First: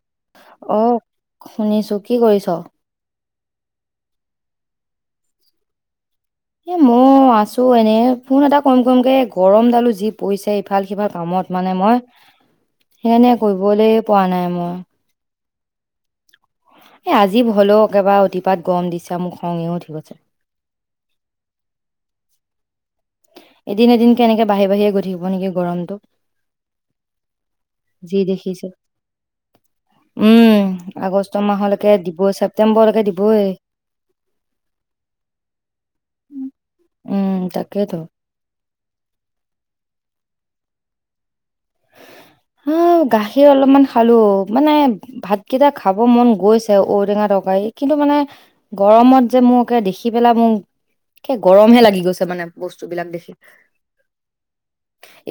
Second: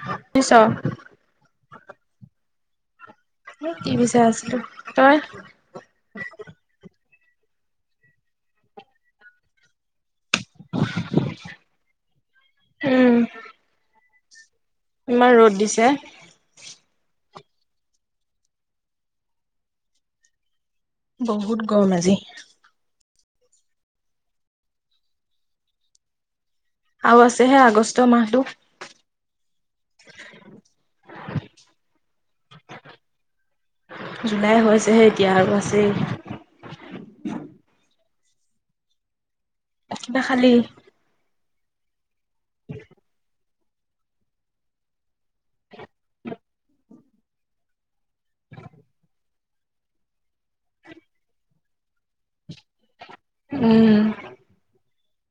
[unintelligible] অ শুনিছো কি কৰিছ। টিভি চাই আছিলো তই। এ মই আছো এনেই ফোন এটা কম কৰিম কে গৰম দালো জীপ। পৰিছে ইফাল সিফাল কামত মানে মই উম, সেইণে কৰিবলৈ পোৱা নাই মই। ইমান ৰ'দ দিছে। এ আজি হলেও একেবাৰে অতিপাত গৰম দিছে মোক খঙে উঠি গৈছে। বহুত গম আজি। এদিন- এদিন- কেনেকে বাঢ়ি বাঢ়িয়ে গৈ থাকিব নেকি গৰমটো। আৰু আছেহে আগষ্ট যি মাহটো। দেখিছো। উম আগষ্ট মাহলৈকে দিবই ছেপটেম্বৰ মালৈকে দিবই। জুলাই হৈছেহে এতিয়া আৰু আছেই। উম তাকেইেতো। কিবা খালি। উম গাখীৰ অলপমান খালো মানে ভাতকেইটা খাব মন গৈছে ঔটেঙা তৰকাৰী কিন্তু মানে গৰমত যে মোক একে দেখি পেলা মোক কে গৰমহে লাগি গৈছে মানে বস্তুবিলাক দেখি। উম।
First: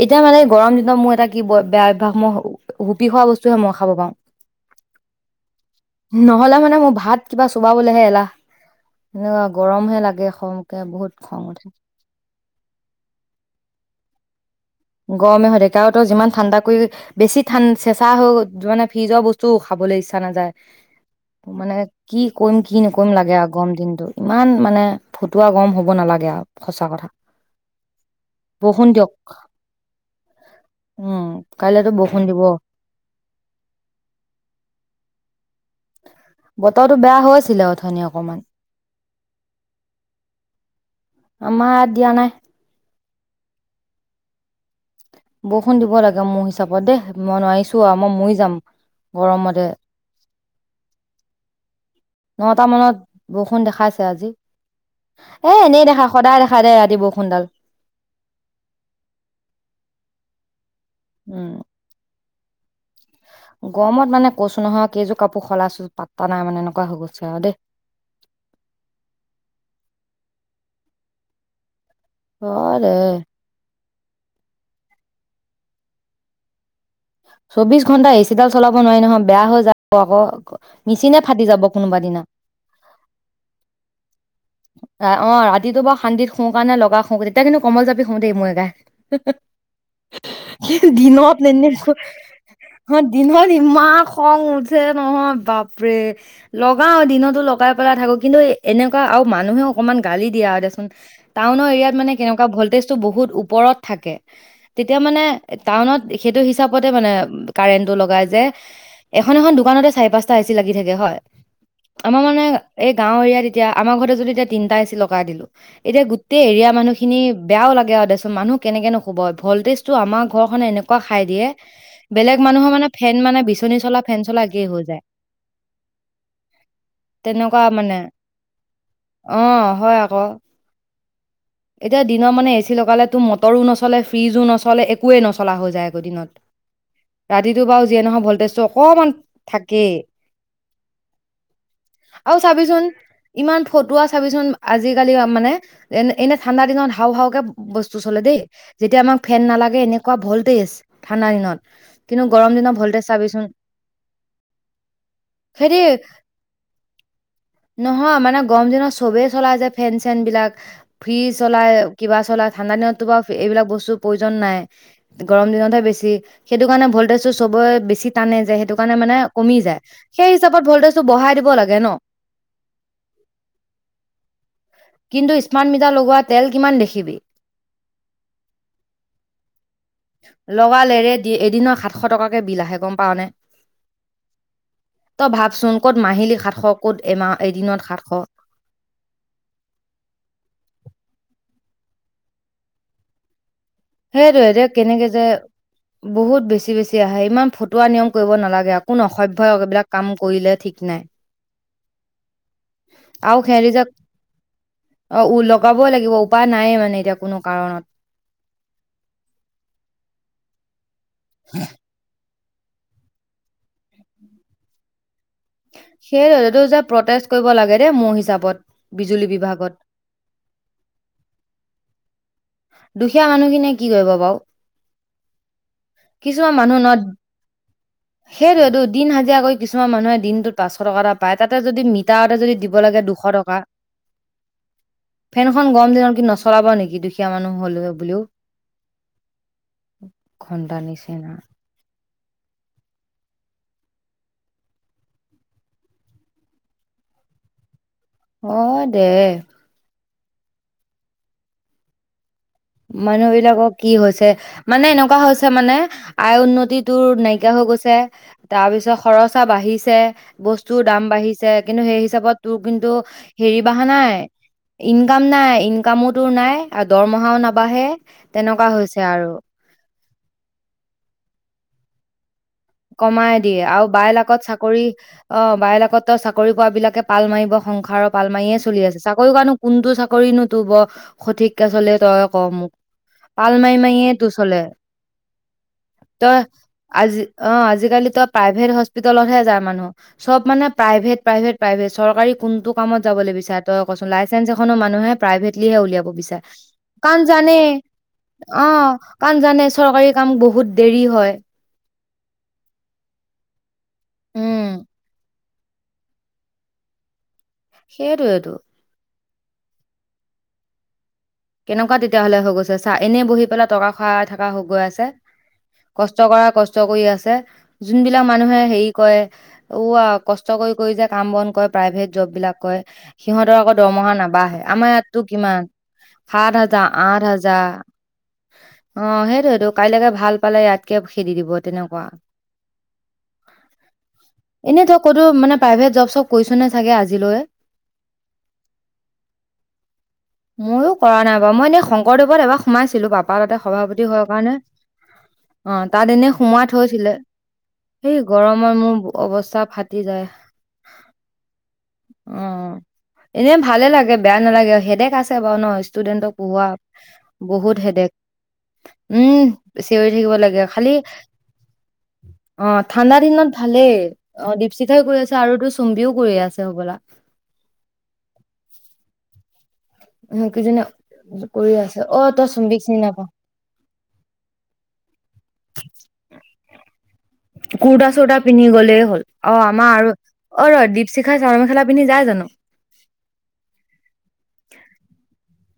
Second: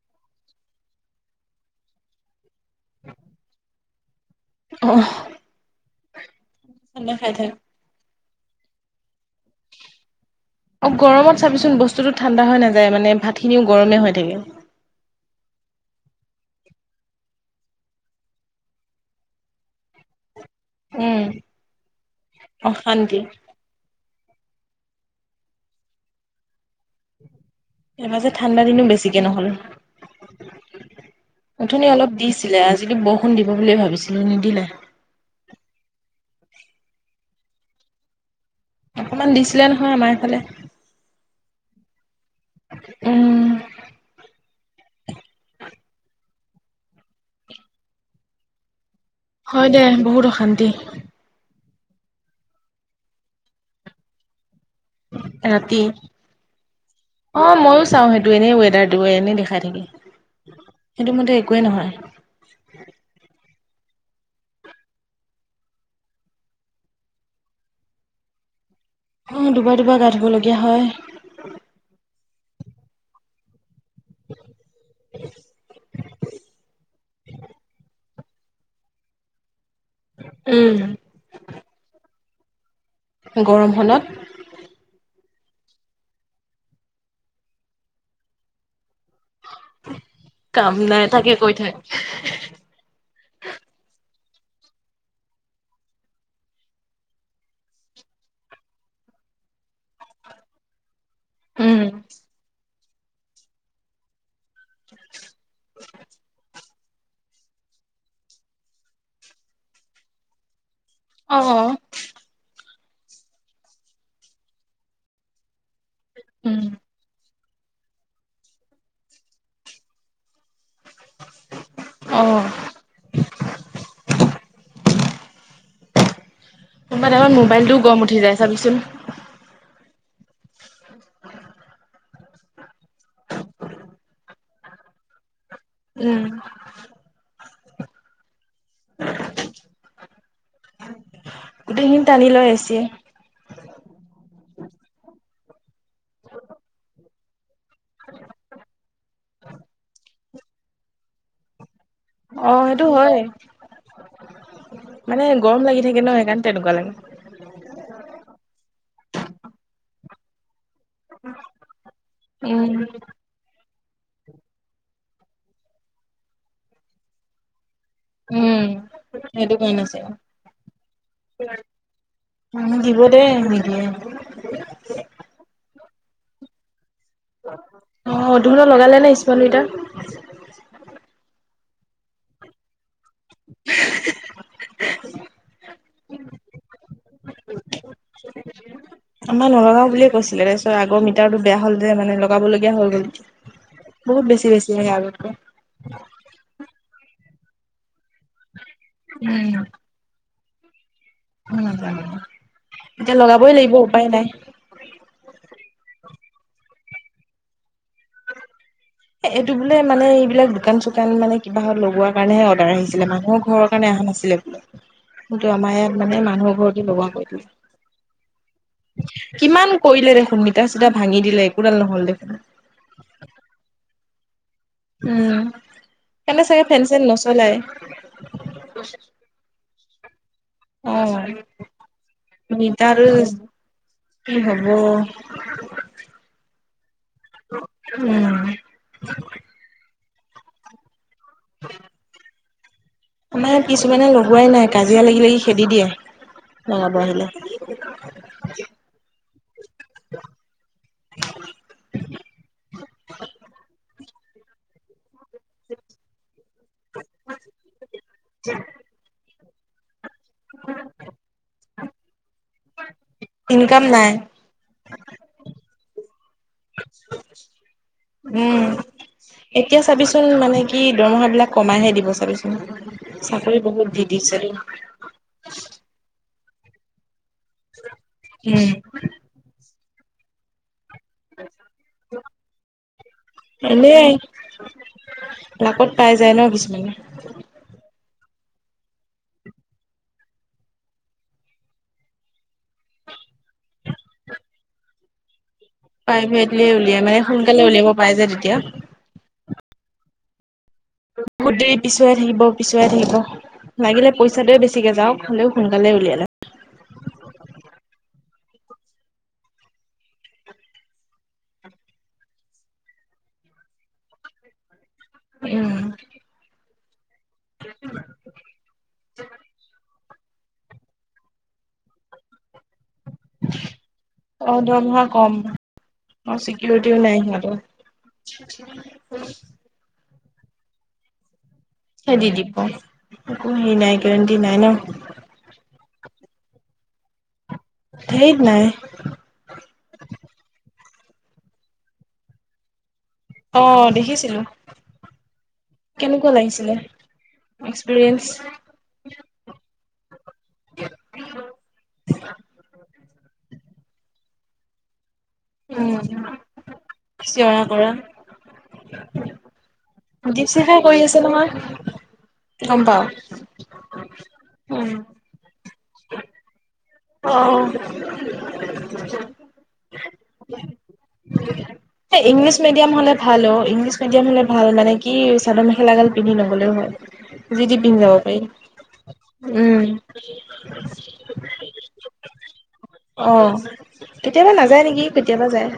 এতিয়া মানে গৰম দিনত মোৰ এটা কি ব বেয়া অভ্যাস মই হুপি খোৱা বস্তুহে মই খাব পাওঁ, অহ। নহলে মানে মোৰ ঠাণ্ডা ভাত খাই কিবা থাক। চ কবাবলেহে এলাহ এনেকুৱা গৰম হে লাগে খ অঁ গৰমত চাবিচোন, বস্তুটো ঠাণ্ডা হৈ নাযায় মানে ভাতখিনিও গৰমে হৈ থাকে। গৰমে হয় থাকে, কাৰন তই যিমান ঠাণ্ডা কৰি বেছি ঠান চেচা হ যোৱা মানে ফ্ৰিজৰ বস্তু খাবলৈ ইচ্ছা নাযায়। উম। মানে কি কৰিম কি নকৰিম অশান্তি, লাগে আগ গৰম দিনটো ইমান মানে ফটুৱা গৰম হ'ব নালাগে আৰু সঁচা কথা। এ মাজে ঠাণ্ডা দিনো বৰষুণ দিয়ক বেছিকে নহল। উম অথনি কাইলেতো অলপ বৰষুণ দিব দিছিলে, আজিকি বৰষুণ দিব বুলিয়ে ভাবিছিলো নিদিলে। বতৰটো বেয়া হৈ আছিলে অথনি অকণমান। অকণমান দিছিলে নহয় আমাৰ এইফালে। আমাৰ দিয়া নাই। উম। বৰষুণ দিব লাগে মোৰ হিচাপত দেই, মই নোৱাৰিছো আৰু মই মৰি যাম। গৰমতে হয় দে বহুত অশান্তি। নটা মানত বৰষুণ দেখাইছে আজি। এ এনেই ৰাতি। দেখা সদায় দেখা দে ৰাতি অ বৰষুণডাল। ময়ো চাওঁ সেইটো এনেই ৱেডাৰ দিব এনেই দেখাই থাকি সেইটো মতে উম একোৱেই নহয়। গৰমত মানে কৈছো নহয় কেইযোৰ কাপোৰ সলাইছো পাত্তা নাই মানে এনেকুৱা হৈ গৈছে আৰু দেই। অ দুবাৰ -দুবাৰ গা ধুব লগীয়া হয়। ঘ দে। [inaudible] চৌবিছ ঘণ্টা এছ চিডাল চলাব নোৱাৰি নহয় বেয়া হৈ যাব আকৌ মেচিনে ফাটি যাব কোনোবা দিনা। গৰমখনত। ৰা অ ৰাতিটো বা শান্তিত শু কাৰনে লগা শু তেতিয়া কিন্তু কমবল জাপি শু দেই মোৰ এগাই। কাম কি নাই দিন তাকে আপ কৈ থাক [inaudible] অ দিনত ইমান খং উঠে নহয় বাপৰে! লগাও দিনতো লগাই পেলাই থাকো কিন্তু এনেকুৱা আৰু মানুহে অকমান গালি দিয়া আৰু দেচোন। টাউনৰ এৰিয়াত মানে কেনেকুৱা ভল্টেজটো বহুত ওপৰত থাকে তেতিয়া মানে এ টাউনত সেইটো হিছ চাপতে মানে কাৰেণ্টটো লগাই যে এখন- এখন দোকানতে চাৰি - পাঁচটা এচি লাগি থাকে হয়। অ হ। আমাৰ মানে এই গাঁও এৰিয়াত এতিয়া আমাৰ ঘৰতে যদি এতিয়া তিনটা এ চি লগাই দিলো এতিয়া গোটেই এৰিয়া মানুহ খিনি বেয়াও লাগে আৰু দেচোন মানুহ কেনেকৈ নুশুব ভল্টেজটো আমাৰ ঘৰখনে এনেকুৱা খাই দিয়ে বেলেগ মানুহৰ মানে ফেন মানে বিচনী চলা ফেন চলা একেই হৈ যায়। কোনবা টাইমত তেনেকুৱা মোবাইলটো মানে গৰম উঠি যায় চাবিচোন। অ হয় আকৌ। এতিয়া দিনৰ মানে এ চি লগালেতো মটৰো নচলে, ফ্ৰিজো নচলে একোৱে নচলা হৈ যায় আকৌ উম। দিনত ৰাতিটো বাৰু যিয়ে নহয় ভল্টেজটো অকণমান থাকেই। গোটেইখিনি টানি আৰু লৈ এই চি এ। চাবিচোন ইমান ফতুৱা চাবিচোন আজিকালি মানে এনে এনে ঠাণ্ডা দিনত হাও হাওকে বস্তু চলে দেই, যেতিয়া আমাক ফেন নালাগে এনেকুৱা ভল্টেজ ঠাণ্ডা দিনত। কিন্তু গৰম অ দিনৰ সেইটো ভল্টেজ হয় চাবিচোন। মানে গৰম হেৰি লাগি থাকে ন' সেইকাৰণে তেনেকুৱা লাগে। নহয় মানে গৰম দিনত চবেই চলাই ফেন চেন বিলাক। ফ্ৰিজ চলাই, কিবা চলাই, ঠাণ্ডা দিনততো উম বাৰু এইবিলাক বস্তুৰ প্ৰয়োজন নাই, গৰম দিনতহে বেছি সেইটো কাৰণে ভল্টেজটো চবে বেছি টানে যে সেইটো কাৰণে মানে সেইটো কমি যায়। কাৰণে সেই হিচাপত ভল্টেজটো বঢ়াই দিব লাগে ন'। উম, দিব দে নিদিয়ে। কিন্তু স্মাৰ্ট মিটাৰ লগোৱা তেল কিমান দেখিবি। অঁ' তহঁতৰ লগালে নে স্মাৰ্ট মিটাৰ? লগালে ৰে এদিনৰ সাতশ টকাকে বিল আহে গম পাওঁনে। তই ভাবচোন ক'ত মাহিলী সাতশ ক'ত এমাহ, এদিনত সাতশ। আমাৰ নলগাও বুলিয়ে কৈছিলে তাৰপিছত আগৰ মিটাৰটো বেয়া হ'ল যে মানে লগাব লগীয়া হৈ গ'ল। বহুত সেইটোৱে, বেছি এতিয়া বেছি আহে কেনেকে যে আগতকৈ। বহুত বেছি বেছি আহে ইমান ফটুৱা নিয়ম কৰিব নালাগে। কোন অসভ্যয় এইবিলাক কাম কৰিলে ঠিক নাই। উমঁ' [unintelligible] আৰু [unintelligible] উ লগাবই লাগিব উপায় নাই মানে এতিয়া কোনো কাৰণত। এইটো বোলে মানে এইবিলাক দোকান চোকান মানে কিবা হত লগোৱা কাৰণেহে আদাৰ আহিছিলে মানুহৰ ঘৰৰ কাৰণে অহা নাছিলে বুলে। কিন্তু আমাৰ ইয়াত মানে সেইটো মানুহৰ যে ঘৰতে লগোৱা হয় প্ৰটেষ্ট এইটো। কৰিব লাগে দেই মোৰ হিচাপত বিজুলী বিভাগত কিমান কৰিলে দেখোন মিটাৰ চিটা ভাঙি দিলে একোডাল নহ'ল দেখোন। দুখীয়া মানুহখিনিয়ে কি কৰিব বাৰু। উমঁ' সিহঁতে চাগে ফেন চেন নচলাই। সেইটোৱেইটো, দিন হাজিৰা কৰি কিছুমান মানুহে দিনটোত পাঁচশ টকা এটা পায় অ'। তাতে যদি মিটাৰতে যদি দিব লাগে মিটাৰটো দুশ টকা। বা- কি হ'ব। ফেনখন গৰম দিনত কি নচলাব নেকি দুখীয়া মানুহ হ'লে বুলিও। উম। ঘণ্টা নিচিনা [unintelligible] আমাৰ এইয়াত কিছুমানে লগোৱাই নাই কাজিয়া লাগি লাগি খেদি দিয়ে। [unintelligible] অ', দে। মানুহ বিলাকৰ কি হৈছে মানে এনেকুৱা হৈছে মানে আয় উন্নতিটো নাইকিয়া হৈ গৈছে তাৰ পিছত খৰচা বাঢ়িছে- বস্তুৰ দাম বাঢ়িছে, কিন্তু সেই হিচাপত তোৰ কিন্তু সেৰি বঢ়া নাই। ইনকাম নাই, ইনকামো তোৰ নাই আৰু দৰমহাও নাবাঢ়ে উম। তেনেকুৱা হৈছে আৰু। এতিয়া চাবিচোন মানে কি দৰমহাবিলাক কমাইহে দিব চাবিচোন। কমাই চাকৰি দিয়ে আৰু বহুত দি বাইলাকত দিছে চাকৰি অঁ' বাইলাকত তো চাকৰি পোৱা বিলাকে পাল মাৰিব, সংসাৰৰ পাল মাৰিয়ে উম চলি আছে চাওঁক। কৰানো কোনটো চাকৰি নো তোৰ বৰ সঠিককে চলে, তই ক মোক, পাল মাৰি মাৰি এনেই এ তোৰ চলে। লাকত পাই যায় তই ন' কিছুমানে। আজি অঁ' আজিকালিতো প্ৰাইভেট হস্পিতেলতহে যায় মানুহ। চব মানে প্ৰাইভেট প্ৰাইভেট প্ৰাইভেট চৰকাৰী কোনটো কামত যাবলে বিচাৰে তই কচোন লাইচেঞ্চ এখনো মানুহে প্ৰাইভেটলিহে উলিয়াব বিচাৰে প্ৰাইভেটলি উলিয়াই মানে কাৰণ জানে সোনকালে উলিয়াব পাই যে তেতিয়া অ কাৰণ জানে চৰকাৰী কাম বহুত দেৰি হয়। বহুত দেৰি পিছুৱাই থাকিব পিছুৱাই থাকিব লাগিলে উম পইচাটোৱে বেছিকছ যাওক হলেও সোনকালে উলিয়াই লয় সেইটোৱেটো কেনেকুৱা তেতিয়াহ'লে হৈ গৈছে চা এনেই বহি পেলাই টকা খোৱাই থকা হৈ গৈ আছে। উম কষ্ট কৰা কষ্ট কৰি আছে যোনবিলাক মানুহে হেৰি কৰে ওৱা কষ্ট কৰি কৰি যে কাম বন কৰে প্ৰাইভেট জব বিলাক কয়ে সিহঁতৰ আকৌ দৰমহা অ নাবাঢ়ে আমাৰ দৰমহা ইয়াততো কম কিমান অ সাত হাজাৰ চিকিউৰিটিও নাই আঠ সিহঁতৰ। হাজাৰ অ সেইটোয়েটো কাইলৈকে ভাল পালে কে খেদি দিব এনেকে খেদি দিব একো হেৰি নাই গেৰান্ডি নাই ন এনেই তই ক'তো মানে প্ৰাইভেট জব চব কৰিছো নে চাগে আজিলৈ ধেইত নাই। মইয়ো কৰা নাই বাৰু মই এনেই শংকৰদেৱত এবাৰ সোমাইছিলো পাপা তাতে অ সভাপতি হোৱা দেখিছিলো কাৰণে অ তাত কেনেকুৱা এনেই সোমাই লাগিছিলে থৈছিলে সেই এক্সপিৰিয়েঞ্চ গৰমৰ মোৰ অৱস্থা ফাটি যায়। অ এনে ভালে লাগে বেয়া নালাগে সেদে কাচ বাও ন উম ষ্টুডেন্টক পঢ়োৱা চিঞৰা বহুত কৰা হেদেক উম চিঞৰি থাকিব লাগে দীপশিখাই খালি কৰি আছে নহয় অ গম পাও ঠাণ্ডা দিনত ভালেই অ উম দীপশিখাই গৈ আছে আৰু তোৰ চুম্বিও কৰি আছে হ'বলা অহ মোৰ কি জানা সেই ইংলিছ মিডিয়াম হলে নাপাও ভাল অ ইংলিছ তেতিয়া মানে ভাল মানে কি চাদৰ মেখেলা গাল পিন্ধি নগলেও হয়। যি টি পিন্ধি কুৰ্তা যাব চুৰ্তা পাৰি পিন্ধি গলেই হ'ল অ উম আমাৰ আৰু অ ৰ দিপশি শিখাই চাদৰ মেখেলা পিন্ধি যায় জানো অ কেতিয়াবা নাযায় নেকি কেতিয়াবা যায়।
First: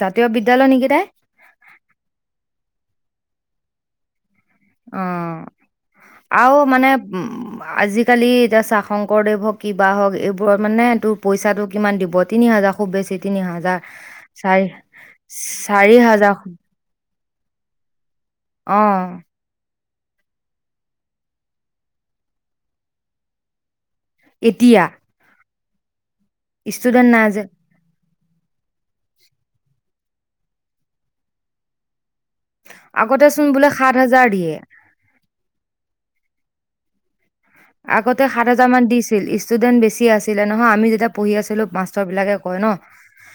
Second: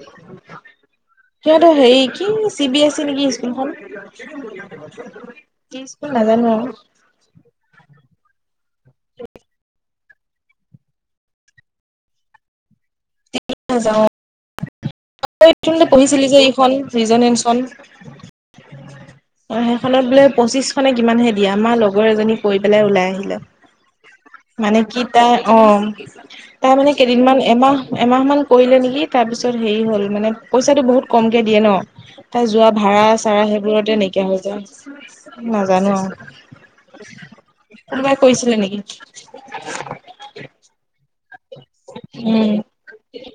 জাতীয় বিদ্যালয় নেকি তাই সিহঁতৰ হেৰি কি চি বি এছ ই নেকি স্কুলখন কি স্কুল নাজানো আৰু উম উম আজিকালি এতিয়া চা শংকৰদেৱ হওক কিবা হওক এইবোৰত মানে তোৰ পইচাটো কিমান দিব তিনি হাজাৰ খুব বেছি তিনি আৰু হাজাৰ নাযাও চাৰি চাৰি হাজাৰ ফ্ৰিজেনচন অ অ সেইখনত বোলে পঁচিচশ খনে কিমানহে দিয়া আমাৰ লগৰ এজনী কৰি পেলাই ওলাই আহিলে মানে এতিয়া কি তাই অ তাই মানে ষ্টুডেন্ট নাই কেইদিনমান যে এমাহ এমাহ মান কৰিলে নেকি তাৰ পিছত হেৰি হ'ল মানে পইচাটো বহুত কমকে দিয়ে ন তাই যোৱা ভাড়া আগতে চাৰা চোন বোলে সাত সেইবোৰতে হাজাৰ নাইকিয়া হৈ দিয়ে যায় নাজানো আও আগতে সাত হাজাৰমান দিছিল ষ্টুডেন্ট বেছি আছিলে নহয় আমি যেতিয়া পঢ়ি আছিলো মাষ্টৰ বিলাকে উম কয় ন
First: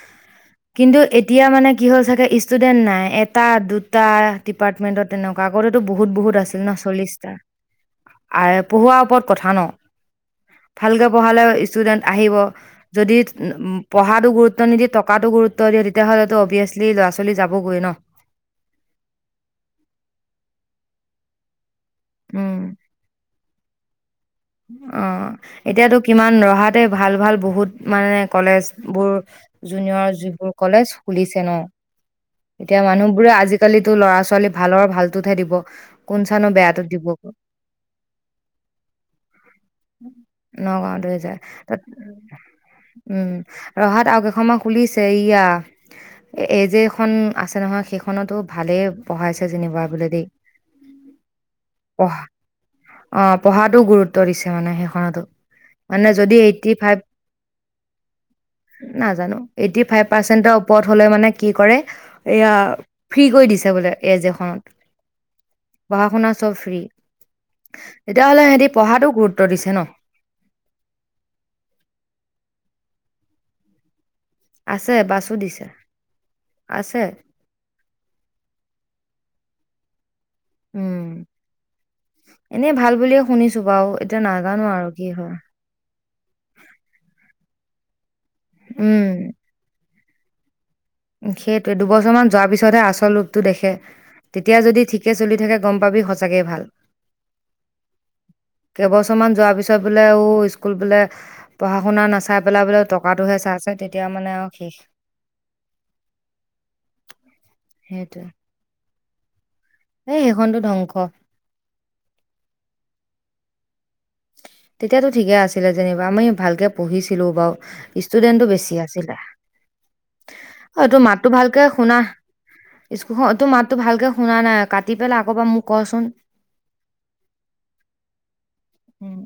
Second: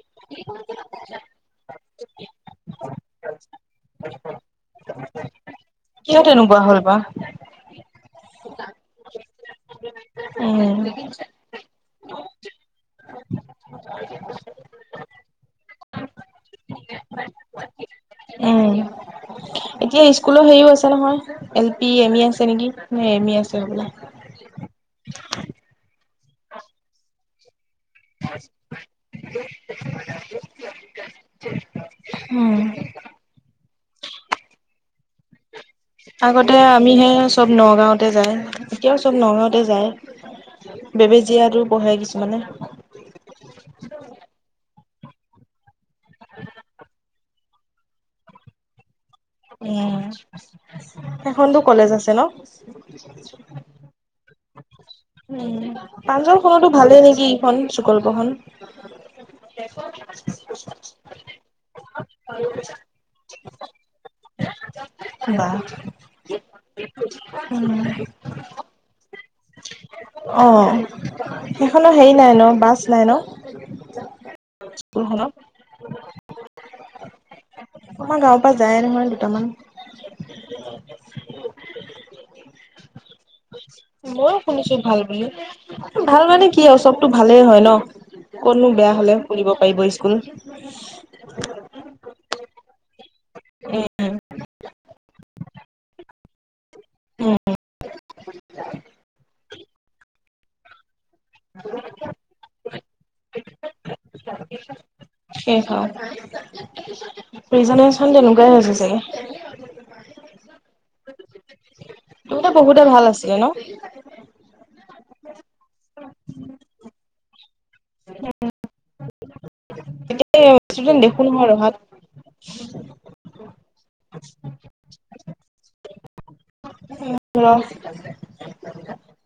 [inaudible] কিন্তু এতিয়া মানে কি হ'ল চাগে ষ্টুডেন্ট নাই এটা দুটা ডিপাৰ্টমেন্টত তেনেকুৱা আগতেতো বহুত কিয় বহুত তেনেকুৱা আছিল। ন হ'ল বা চল্লিশটা আৰু পঢ়োৱা কত কথা ন উম ভালকে পঢ়ালে ইস্তোদেন আহিব যদি পঢ়াটো গৰুত্ব নিদি টকাটো গুৰুত্ব দিয়ে তেতিাহ'লেতো অভিএছলি ল'ৰা ছোৱী যাবগৈ ন উম এতিয়া স্কুলো হেৰি হৈছে নহয় এল পি এম ই আছে উম। নেকি এমি আছে হবলা উম এতিয়াতো কিমান ৰহাতে ভাল ভাল বহুত আমাৰ ইয়াৰ কলেজ বোৰ জুনিয়ৰ যিবোৰ কলেজ খুলিছে ন উম এতিয়া মানুহ বোৰে আজিকালিতো ল'ৰা ছোৱালী ভালৰ ভালতোহে দিব কোন চানো আগতে বেয়াটোত দিব আমিহে চব নগাঁওঁতে যাই এতিয়াও চব নগাঁওঁতে যায় নগাঁওতে যাই বেবেজীয়াতো তাত পঢ়ে কিছুমানে উম ৰহাত আৰু কেইখন মান খুলিছে ইয়া এই যেখন আছে নহয় সেইখনতো ভালেই পঢ়াইছে যেনিবা উম বোলে দেই সেইখনতো কলেজ আছে পঢা ন অ পঢ়াতটো গুৰুত্ব উতৰিছে মানে সেইখনতো উম মানে যদি প্ৰাঞ্জলখনতো এইটি ফাইভ ভালেই নেকি এইখন চুকল্পখন নাজানো এইটি ফাইভ পাৰ্চেন্টৰ ওপৰত হলে মানে কি কৰে এয়া ফ্ৰী কৰি দিছে বোলে এ জে খনত বা পঢ়া শুনা চব ফ্ৰী উম তেতিয়া হ'লে সেহতি পঢ়াতো গুৰুত্ব দিছে ন অঁ সেইখনো হেৰি নাই ন বাছ নাই ন আছে স্কুলখনত বাছো দিছে আছে [unintelligible] আমাৰ গাঁওৰ পৰা যায়ে নহয় দুটামান উম এনেই ভাল বুলিয়ে শুনিছো বাৰু এতিয়া ময়ো নাজানো শুনিছো আৰু ভাল কি বুলি হয় ভাল মানে কি হয় চবতটো ভালেই হয় ন কনো বেয়া উম হলে খুলিব পাৰিব স্কুল হয় নে নহয় সেইটোৱে দুবছৰ মান যোৱাৰ পিছতহে আচল ৰূপটো দেখে উম তেতিয়া যদি ঠিকে চলি থাকে গম পাবি সঁচাকে ভাল উম কেইবছৰমান যোৱাৰ পিছত বোলে ঔ স্কুল বোলে পঢ়া শুনা নাচাই পেলাই বোলে টকাটোহে চাই চাইচে তেতিয়া মানে আৰু শেষ শেষ আও ৰিজেনেচন তেনেকুৱাই হৈছে চাগে এ সেইখনতো ধ্বংস এনেইতো বহুতে ভাল আছিলে ন তেতিয়াতো ঠিকে আছিলে যেনিবা আমি ভালকৈ পঢ়িছিলোঁ বাৰু ষ্টুডেন্টটো বেছি আছিলে এতিয়া অ ষ্টুডেন্ট তোৰ দেখো মাতটো নহয় ভালকে ৰহাত শুনা উহো তোৰ মাতটো ভালকে শুনা নাই কাটি পেলাই আকৌ এবাৰ মোক কচোন উম ৰ উম